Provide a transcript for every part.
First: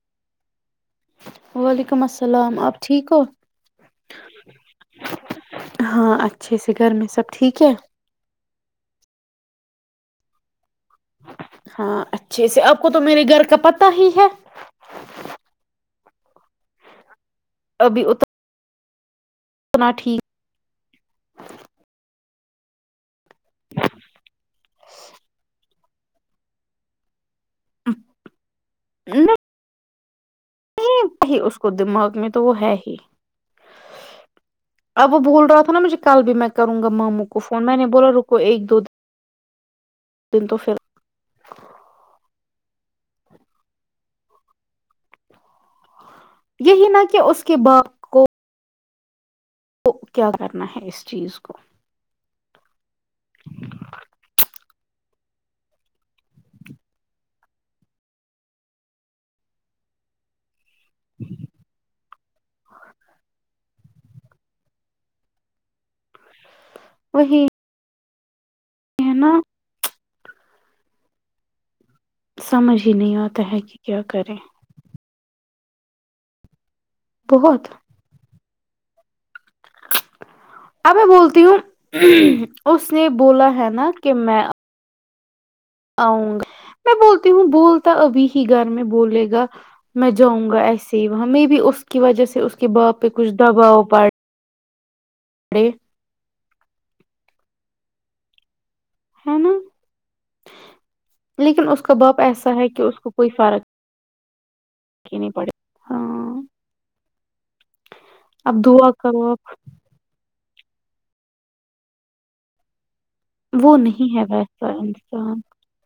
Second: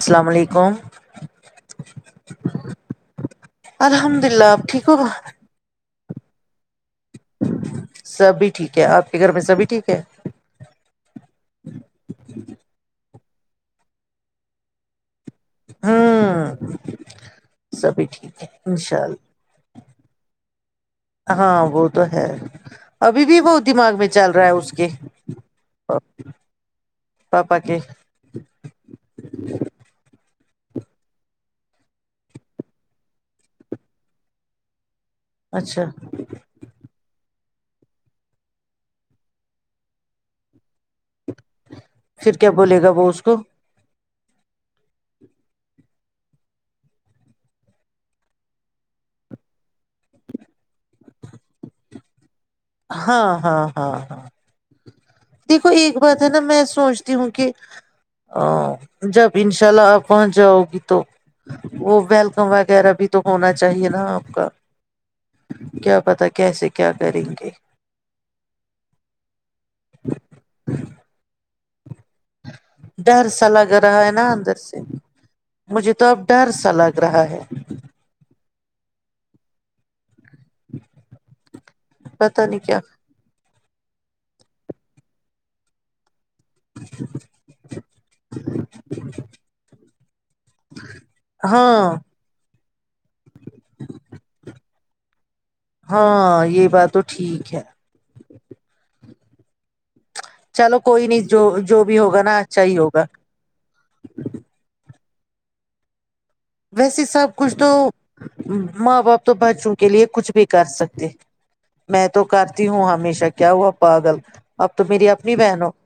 السلام علیکم وعلیکم السلام آپ ٹھیک ہو الحمد للہ آپ ٹھیک ہو ہاں اچھے سے گھر میں سب ٹھیک ہے سبھی ٹھیک ہے آپ کے گھر میں سبھی ٹھیک ہے ہاں اچھے سےے آپ کو تو میرے گھر کا پتا ہی ہے ہاں ابھی سبھی ٹھیک ہے ان شاء اللہ اتنا ٹھیک ہاں وہ تو ہے ابھی بھی بہت دماغ میں چل رہا ہے اس کے پپا کے [unintelligible] نہیں بی اس کو دماغ میں تو وہ ہے ہی اب وہ بول رہا تھا نا اچھا مجھے کل بھی میں کروں گا ماموں کو کو فون میں نے بولا رکو ایک دو د دو دن تو پھر کیا بولے گا وہ اس کو یہی نہ کہ اس کے باپ کو تو کیا کرنا ہے اس چیز کو ہاں ہاں ہاں ہاں دیکھو ایک بات ہے نا میں سوچتی ہوں کہ جب ان شاء اللہ آپ پہنچ جاؤ گی تو وہ ویلکم وغیرہ بھی تو ہونا چاہے چاہے نا آپ کا کیا پتا کیسے کیا کریں گے کہ نا [unintelligible] [inaudible] سمجھ ہی نہیں ڈر آتا سا ہے لگ کہ کیا رہا ہے نا کریں اندر سے مجھے تو اب ڈر سا لگا رہا ہے بہت [inaudible] ا میں بولتی ہوں پتا نہیں کیا اس نے بولا ہے نا [unintelligible] نا کہ میں اؤ گ [unintelligible] میں بولتی ہوں بولتا ابھی ہی گھر میں بولے گا میں جاؤں گا ایسے ہی وہاں م بی اس ہاں کی وجہ سے کہ بپ [unintelligible] پ کچھ دباؤ پار [unintelligible] ہاں یہ بات تو ٹھیک ہے ہے نا [unintelligible] چلو کوئی نہیں جو لیکن اس جو کا بھی باپ ہوگا نا ایسا اچھا ہے ہی کہ اس ہوگا کو کوئی فرق نہیں پڑے ہاں [unintelligible] ویسے سب کچھ تو اب دعا ماں باپ کرو تو آپ بچوں کے لیے کچھ بھی کر سکتے میں تو کرتی ہوں ہمیشہ [unintelligible] اچھا کیا ہوا وہ پاگل نہیں ہے اب ویسا تو میری اپنی انسان بہن ہو [unintelligible]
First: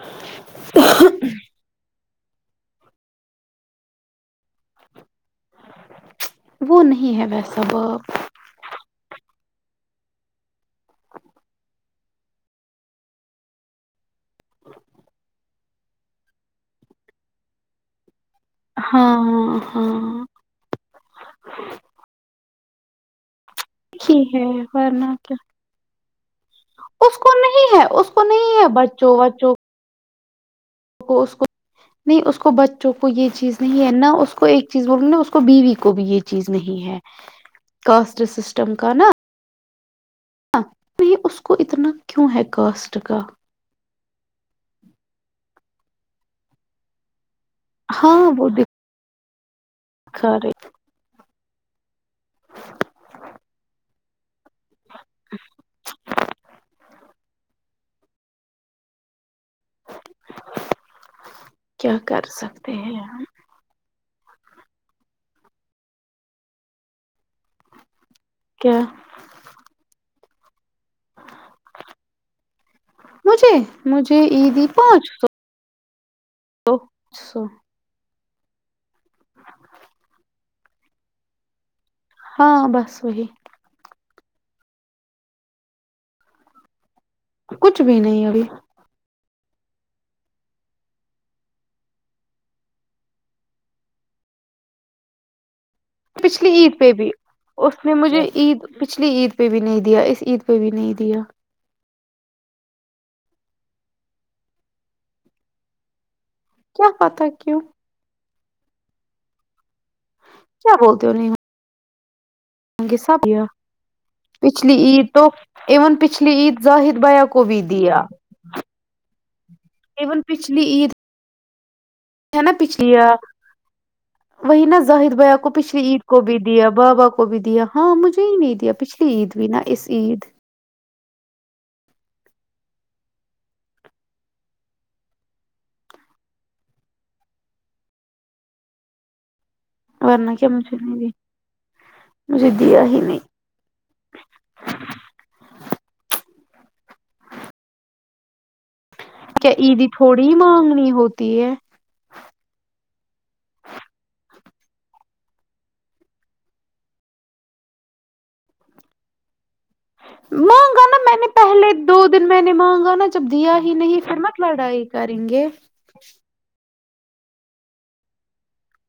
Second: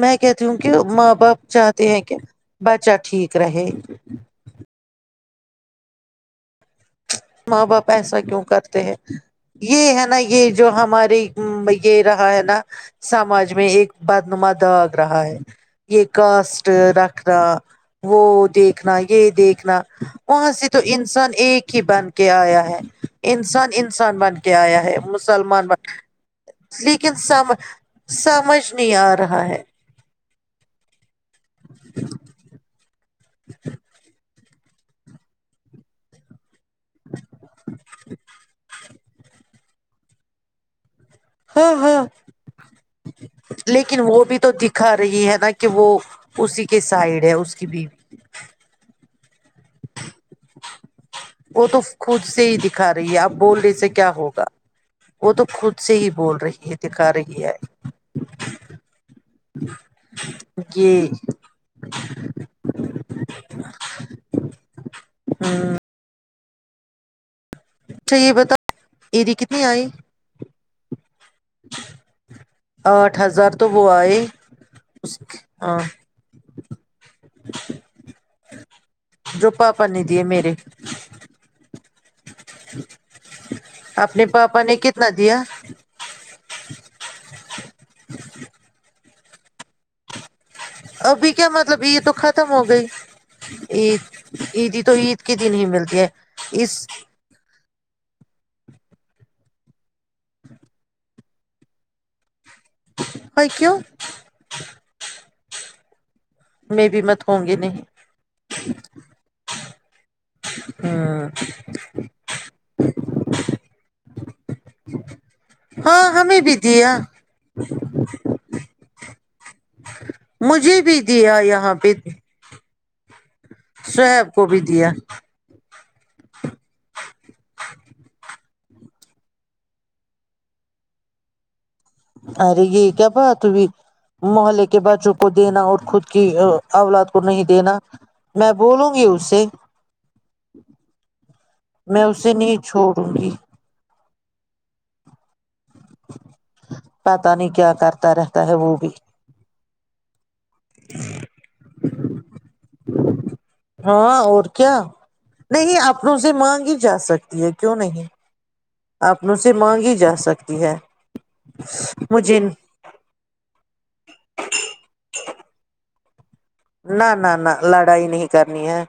میں کہتی ہوں کہ ماں باپ چاہتے ہیں کیا [unintelligible] بچا ٹھیک [unintelligible] گر ہیںیں [unintelligible] وہ نہیں [unintelligible] ماں باپ ایسا کیوں کرتے ہیں یہ ہے نا یہ جو ہمارے یہ رہا ہے نا سماج میں ایک بدنما داغ رہا ہے یہ کاسٹ رکھنا وہ دیکھنا یہ ہاں دیکھنا ہاں وہاں سے تو انسان ایک ہی بن [unintelligible] آ ہے انسان انسان بن ہے کے آیا ہے ورنہ کیا مسلمان بن لیکن اس کو سم نہیں ہے اس کو سمجھ ہے نہیں آ بچوں رہا بچوں ہے نہیں اس کو بچوں کو یہ چیز نہیں ہے نہ اس کو ایک چیز بول اس کو بیوی کو بھی یہ چیز نہیں ہے کاسٹ سسٹم کا نا ہاں میں اس کو ہاں اتنا ہاں کیوں ہے کاسٹ کا لیکن وہ بھی تو دکھا رہی ہے نا کہ وہ اسی کے سائڈ ہے اس کی بیوی ہاں وہ دیک ساری وہ تو خود سے ہی دکھا رہی ہے آپ بول رہے سے کیا ہوگا وہ تو خود سے ہی بول رہی ہے د کا رہی ہے یہ کیا کر سکتے ہیں ہم ہاں اچھا یہ بتاؤ کیا ایری کتنی آئی آٹھ ہزار مجھے تو وہ مجھے آئے عیدی پانچ سو ہاں تو سو جو پاپا نے دیے میررے ہاں بس وہی اپنے پاپا نے کتنا دیا کچھ بھی نہیں ابھی ابھی کیا مطلب عید تو ختم ہو گئی عید عیدی تو عید کے دن ہی ملتی کہ پچھلی اس عید پہ بھی اس نے مجھے عید پچھلی عید پہ بھی نہیں دیا اس عید پہ بھی نہیں دیا ہو کیاو میں کیا بھی مت پتا ہوں گی کیوں نہیں کیا [inaudible] بولتے ہو ہاں نہیں پچھلی عید تو ایون ہاں پچھلی ہمیں عید بھی زاہد دیا بیا کو بھی دیا ایون پچھلی مجھے عید بھی دیا یار ہاں پ ہے نا پچھ یا شعیب کو بھی وہی نا دیا زاہد بھیا کو پچھلی عید کو بھی دیا بابا کو بھی دیا ہاں مجھے ہی نہیں دیا پچھلی عید بھی نا اس عید ارے یہ کیا پا ت بھی محلے کے بچوں کو دینا اور خود کی اولاد کو نہیں دینا میں بولوں گی اس سے ورنہ کیا مجھے نہیں دی میں اسے مجھے نہیں دیا ہی چھوڑوں نہیں گی پتا نہیں کیا کرتا رہ تا ہے وہ بھی ایید تھوڑی ہی مانگنی ہوتی ہے ہاں اور کیا نہیں اپن سے مانگی جا سکتی ہے کیوں نہیں اپ سے مانگی جا سکتی ہے مانگا نا میں نے پہلے دو دن مجھے میں نے مانگا نا جب دیا ہی نہیں پھر مت لڑائی کر کرے گے نہ نہ نہ لڑائی نہیں کرنی ہے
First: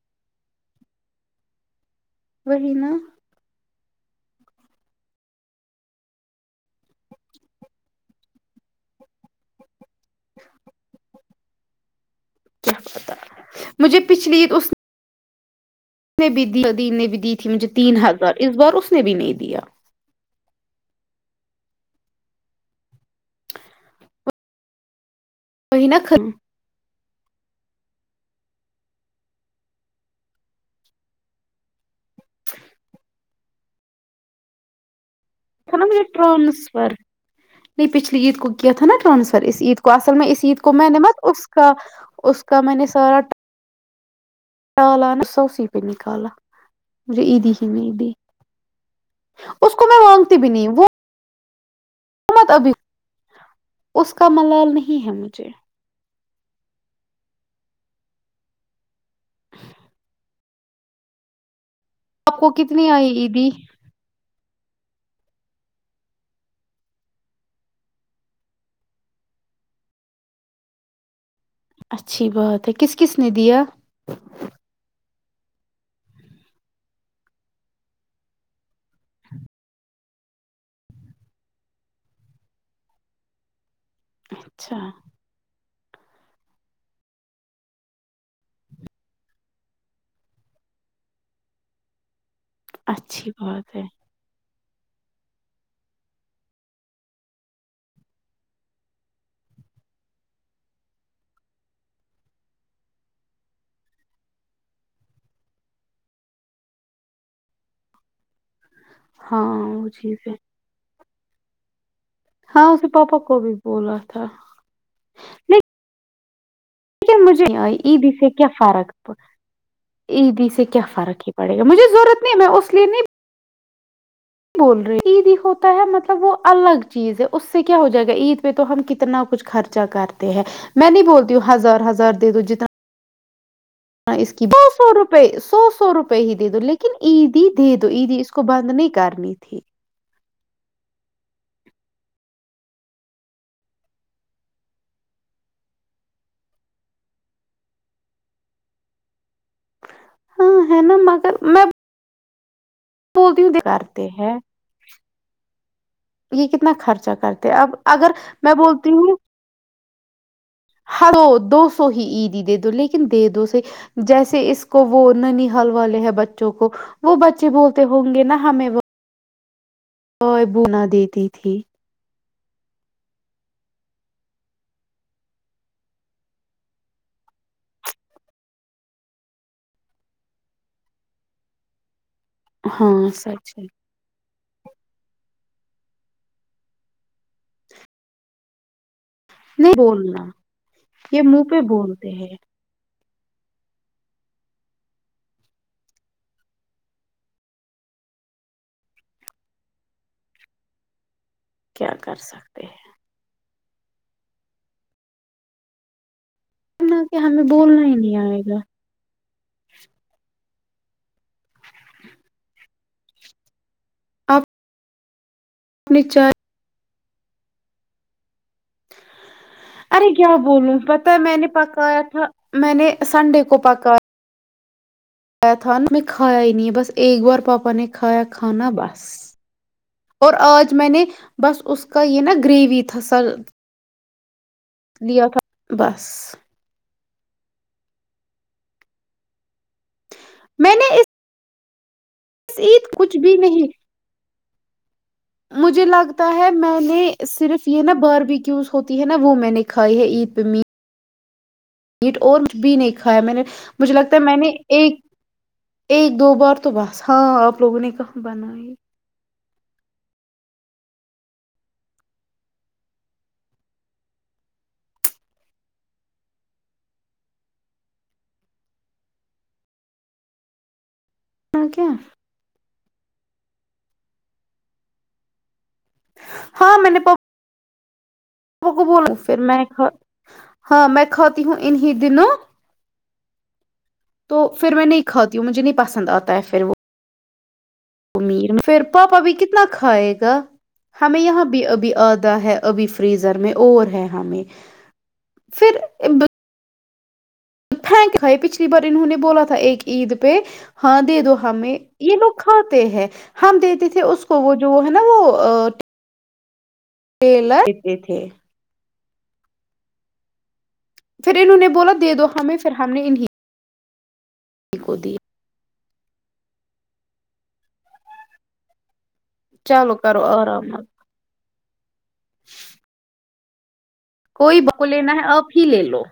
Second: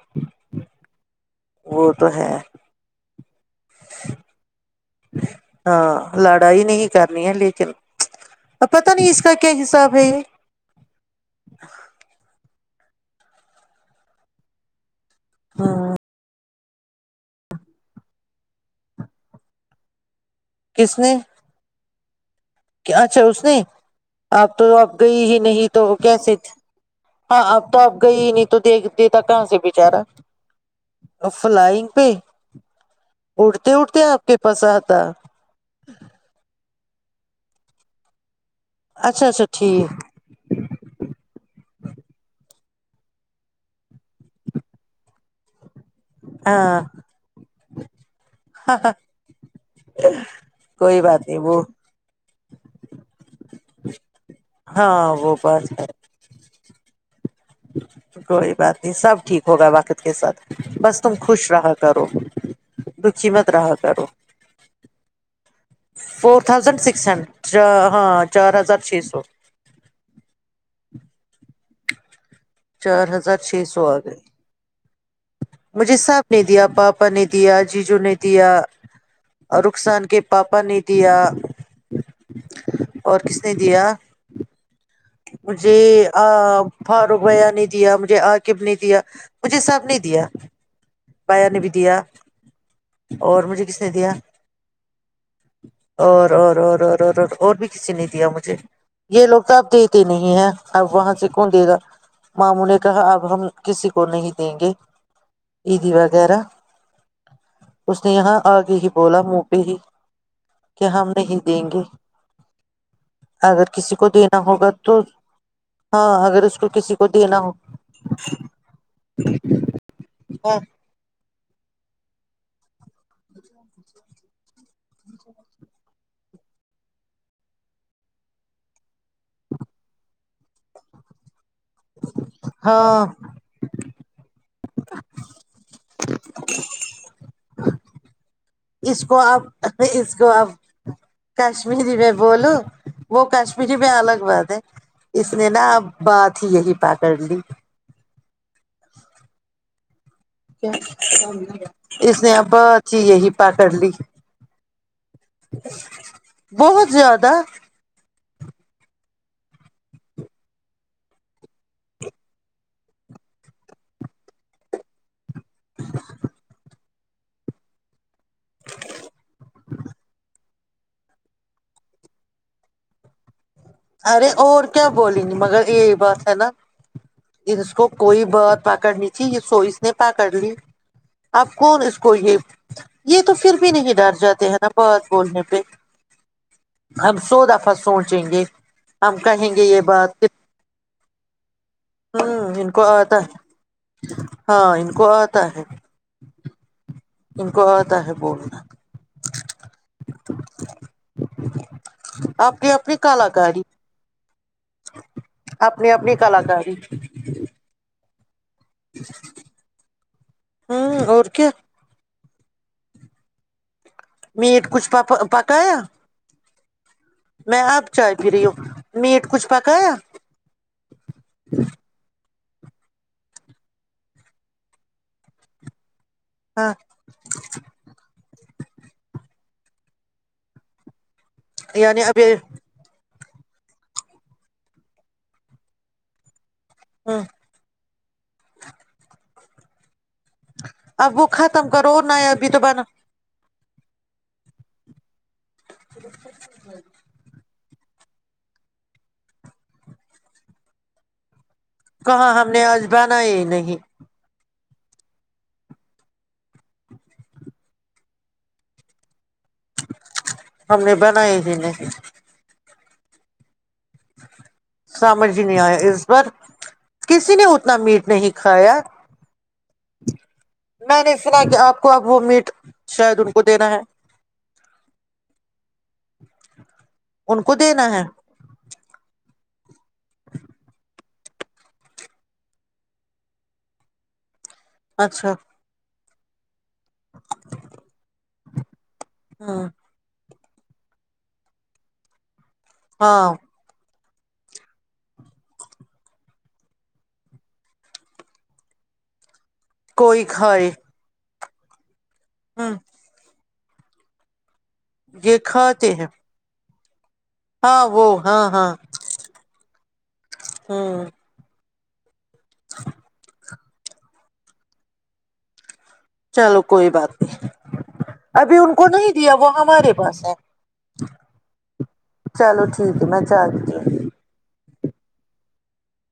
وہ تو ہے وہہی نہ ہاں لڑائی نہیں کرنی ہے لیکن ا پت نہیں اس کا کیا حساب ہے یہ کیا پتا مجھے پچھلی اس ہاں اس نے بھییادیین نے بھی دی تھی مجھے تین ہزار اس بار اس نے بھی نہیں دیا کس نے؟ اچھا اس نے آپ تو اب گئی ہی نہیں وہی تو نا کیسے ہاں اب تو آپ گئی ہی نہیں تو دیکھ دیتا کہاں سے بچارا فلائنگ پہ اٹھتے اٹھتے آپ کے پاس آتا چمے ٹرانسفر [unintelligible] نہیں پچھلی عید کو [unintelligible] کیا تھا نا اچھا ٹرانسفر اچھا اس عید کو ٹھیک اصل میں اس عید کو میں نےمت اس کا اس [unintelligible] کمے سارا ٹ [unintelligible] الانا سوسیی [unintelligible] پہ نکالا ہاں مجھے عیدی ہی میںیدی اس کو میں مانگتی بھی نہیں وہ [unintelligible] ا وہ [unintelligible] ت ابھی اس کا ملال نہیں ہے ہاں وہ مجھے [unintelligible] بات ہے کوئی بات نہیں سب ٹھیک ہوگا واقت کے ساتھ بس تم خوش رہ [unintelligible] کرو آپ کو کتنی آئی رکی عیدی مت رہا کرو [unintelligible] فور تھاؤزینڈ سکس ہنڈریڈ ہاں چار ہزار چھ سو [unintelligible] اچھا [unintelligible] اچھی بہات ہے کس چار کس نے ہزار دیا چھ سو آ گئے [unintelligible] مجھے صاحب نے دیا پاپا نے دیا جیجو نے دیا اور رخسان کے پاپا نے دیا اور کس نے دیا [unintelligible] اچھا [unintelligible] مجھے آ فاروق بھیا نے دیا مجھے عقب نے دیا مجھے سب نے دیا بایا نے بھی دیا اچھی اور مجھے بات کس ہے نے دیا اور اور اور اور اور اور بھی کسی نے دیا مجھے یہ لوگ توپ دیکھ نہیں ہے اب وہاں سے کون دے گا ماموں نے کہا اب ہم کسی کو نہیں دیں گے عیدی وغیرہ اس نے یہاں آگے ہی بولا ہاں موپی ہی وہ چیز ہے کیا ہم [unintelligible] نہیں دیں گے ہاں اسے پاپا کو بھی اگر کسی بولا کو تھا دینا ہوگا تو ہاں اگر [unintelligible] کو دینا مجھے ہو عیدی سے کیا فرق عیدی سے کیا فرق ہی پڑے گا مجھے ضرورت میں اس لیے نہیں [unintelligible] [inaudible] بول رہے عید ہی ہوتا ہے مطلب وہ الگ چیز ہے اس سے کیا ہو جائے گا عید پہ تو ہم کتنا کچھ خرچا کرتے ہیں میں نہیں بولتی ہوں ہزار ہزار دے دو جتنا ہاں اس کی دو سو روپئے سو سو روپئے ہی دے دو لیکن ای [unintelligible] دے دو دیی اس [unintelligible] اس کو کرنی آپ تھی اس کو اپ [unintelligible] کشمیری میں بولو وہ کشمیری میں الگ بات ہے اس نے نا اب بات ہی یہی پکڑ لی ہاں ہے نا مگر میں اس نے آ [unintelligible] بت [unintelligible] کرتے ہیں یہ کتنا بہت خرچا زیادہ کرتے اب اگر [unintelligible] میں بولتی ہوں ہڑو دو سو ہی عیدی دے دو لیکن دے دو صی جیسے اس کو وہ نہ نہیں حل والے ہیں بچوں کو [unintelligible] وہ بچے بولتے ہوں گے نہ ہمیں وہ [unintelligible] بونا دیتی تھی ارے اور کیا بولیں گے مگر یہی بات ہے نا اس کو کوئی بات پکڑنی تھی یہ سو نے پکڑ لی اب کون اس کو کو یہ ہاں یہ تو سچ پھر ہے بھی نہیں ڈر جاتے ہیں نا بہت بولنے پہ ہم سو دفعہ سوچیں گے ہم کہیں گے نہیں یہ بات بولنا یہ مک [unintelligible] پ بولتے ہ ہیں [unintelligible] ان کو آتا ہاں ان کو آتا ہے ان کو آتا ہے بولنا کیا کر سکتے اپنی اپنی کلاکاری اپنے اپنے کلاکاری جا ج ہاں اور السلام علیکم محترم آپ میٹ کچھ پاپا کایا اپنی چائے میں اب چائے پی رہی ہوں میٹ کچھ پکایا ارے کیا بولوں پتا ہے میں نے پکایا تھا میں نے سنڈے کو پکا کیا تھا نا میں کایا ہی نہیں ہے ہاں بس ایک بار پاپا نے کایا کھانا بس اور آج میں نے بس اس کا یعنی اب یہ نا ہ گریوی تھا سر لیا تھا بس ہاں ابو خط تمک بس عید کچھ بھی نہیں مجھے لگتا ہے میں نے صرف نا بارب کیوز ہوتی ہے نا وہ میں نے کھائی ہے عید پہ می میٹ کہاں اور ہم کچھ نے بھی آج نہیں بنا کھایا میں ہی نے نہیں مجھے لگتا ہے میں نے ایک ایک دو بار تو بس ہاں آپ لوگوں نے کہاں بنائی ہم نے بناائی ہی نہی سمرجھ ہی نہیں آیا اس بار کسی نے اتنا میٹ نہیں کھایا میں نے سنا کہ ہاں آپ کیا کو اب وہ میٹ شاید ان کو دینا ہے ہاں م نے پ ان کو دینا ہے کو بولوں پھر میں ک ہاں میں کھاتی ہوں انیں دنوں تو پھر میں نہیں اچھا کھاتی ہوں مجھے نہیں پسند آ ہوتا ہے پھر وہ ا میر پھر پاپا بھی کتنا ہ کھائے گا ہمیں یہاں بھی ابھی آدا ہے ابھی ہاں فریزر میں اور ہے ہمیں پھر پچھلی بار انہوں نے بولا تھا ایک عید کوئی پہ کھائے ہاں دے دو ہمیں یہ لوگ ہاں کھاتے ہیں ہم دیتے تھے اس کو وہ جو ہے نا وہ یہ کھاتے ہیں ٹیلر ہاں دیتے وہ تھے ہاں ہاں ہوں پھر اننوں نے بولا دے دو ہمیں پھر ہم نے انہیں [inaudible] چلو کوئی بات نہیں ابھی ان کو نہیں وہ ہمارے چلو کرو پاس ہے آرام چلو ٹھیک ہے میں چلو جی کو لینا ہے آب ہی لے لو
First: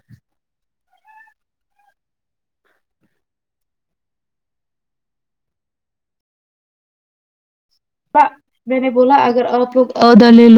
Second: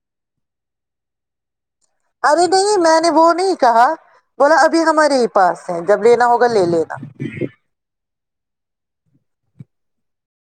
ارے نہیں میں نے وہ نہیں کہا بولا ابھی ہمارے ہی پاس ہے جب لینا ہوگا لے لینا میں نے بولا اگر آ لوگدلیلو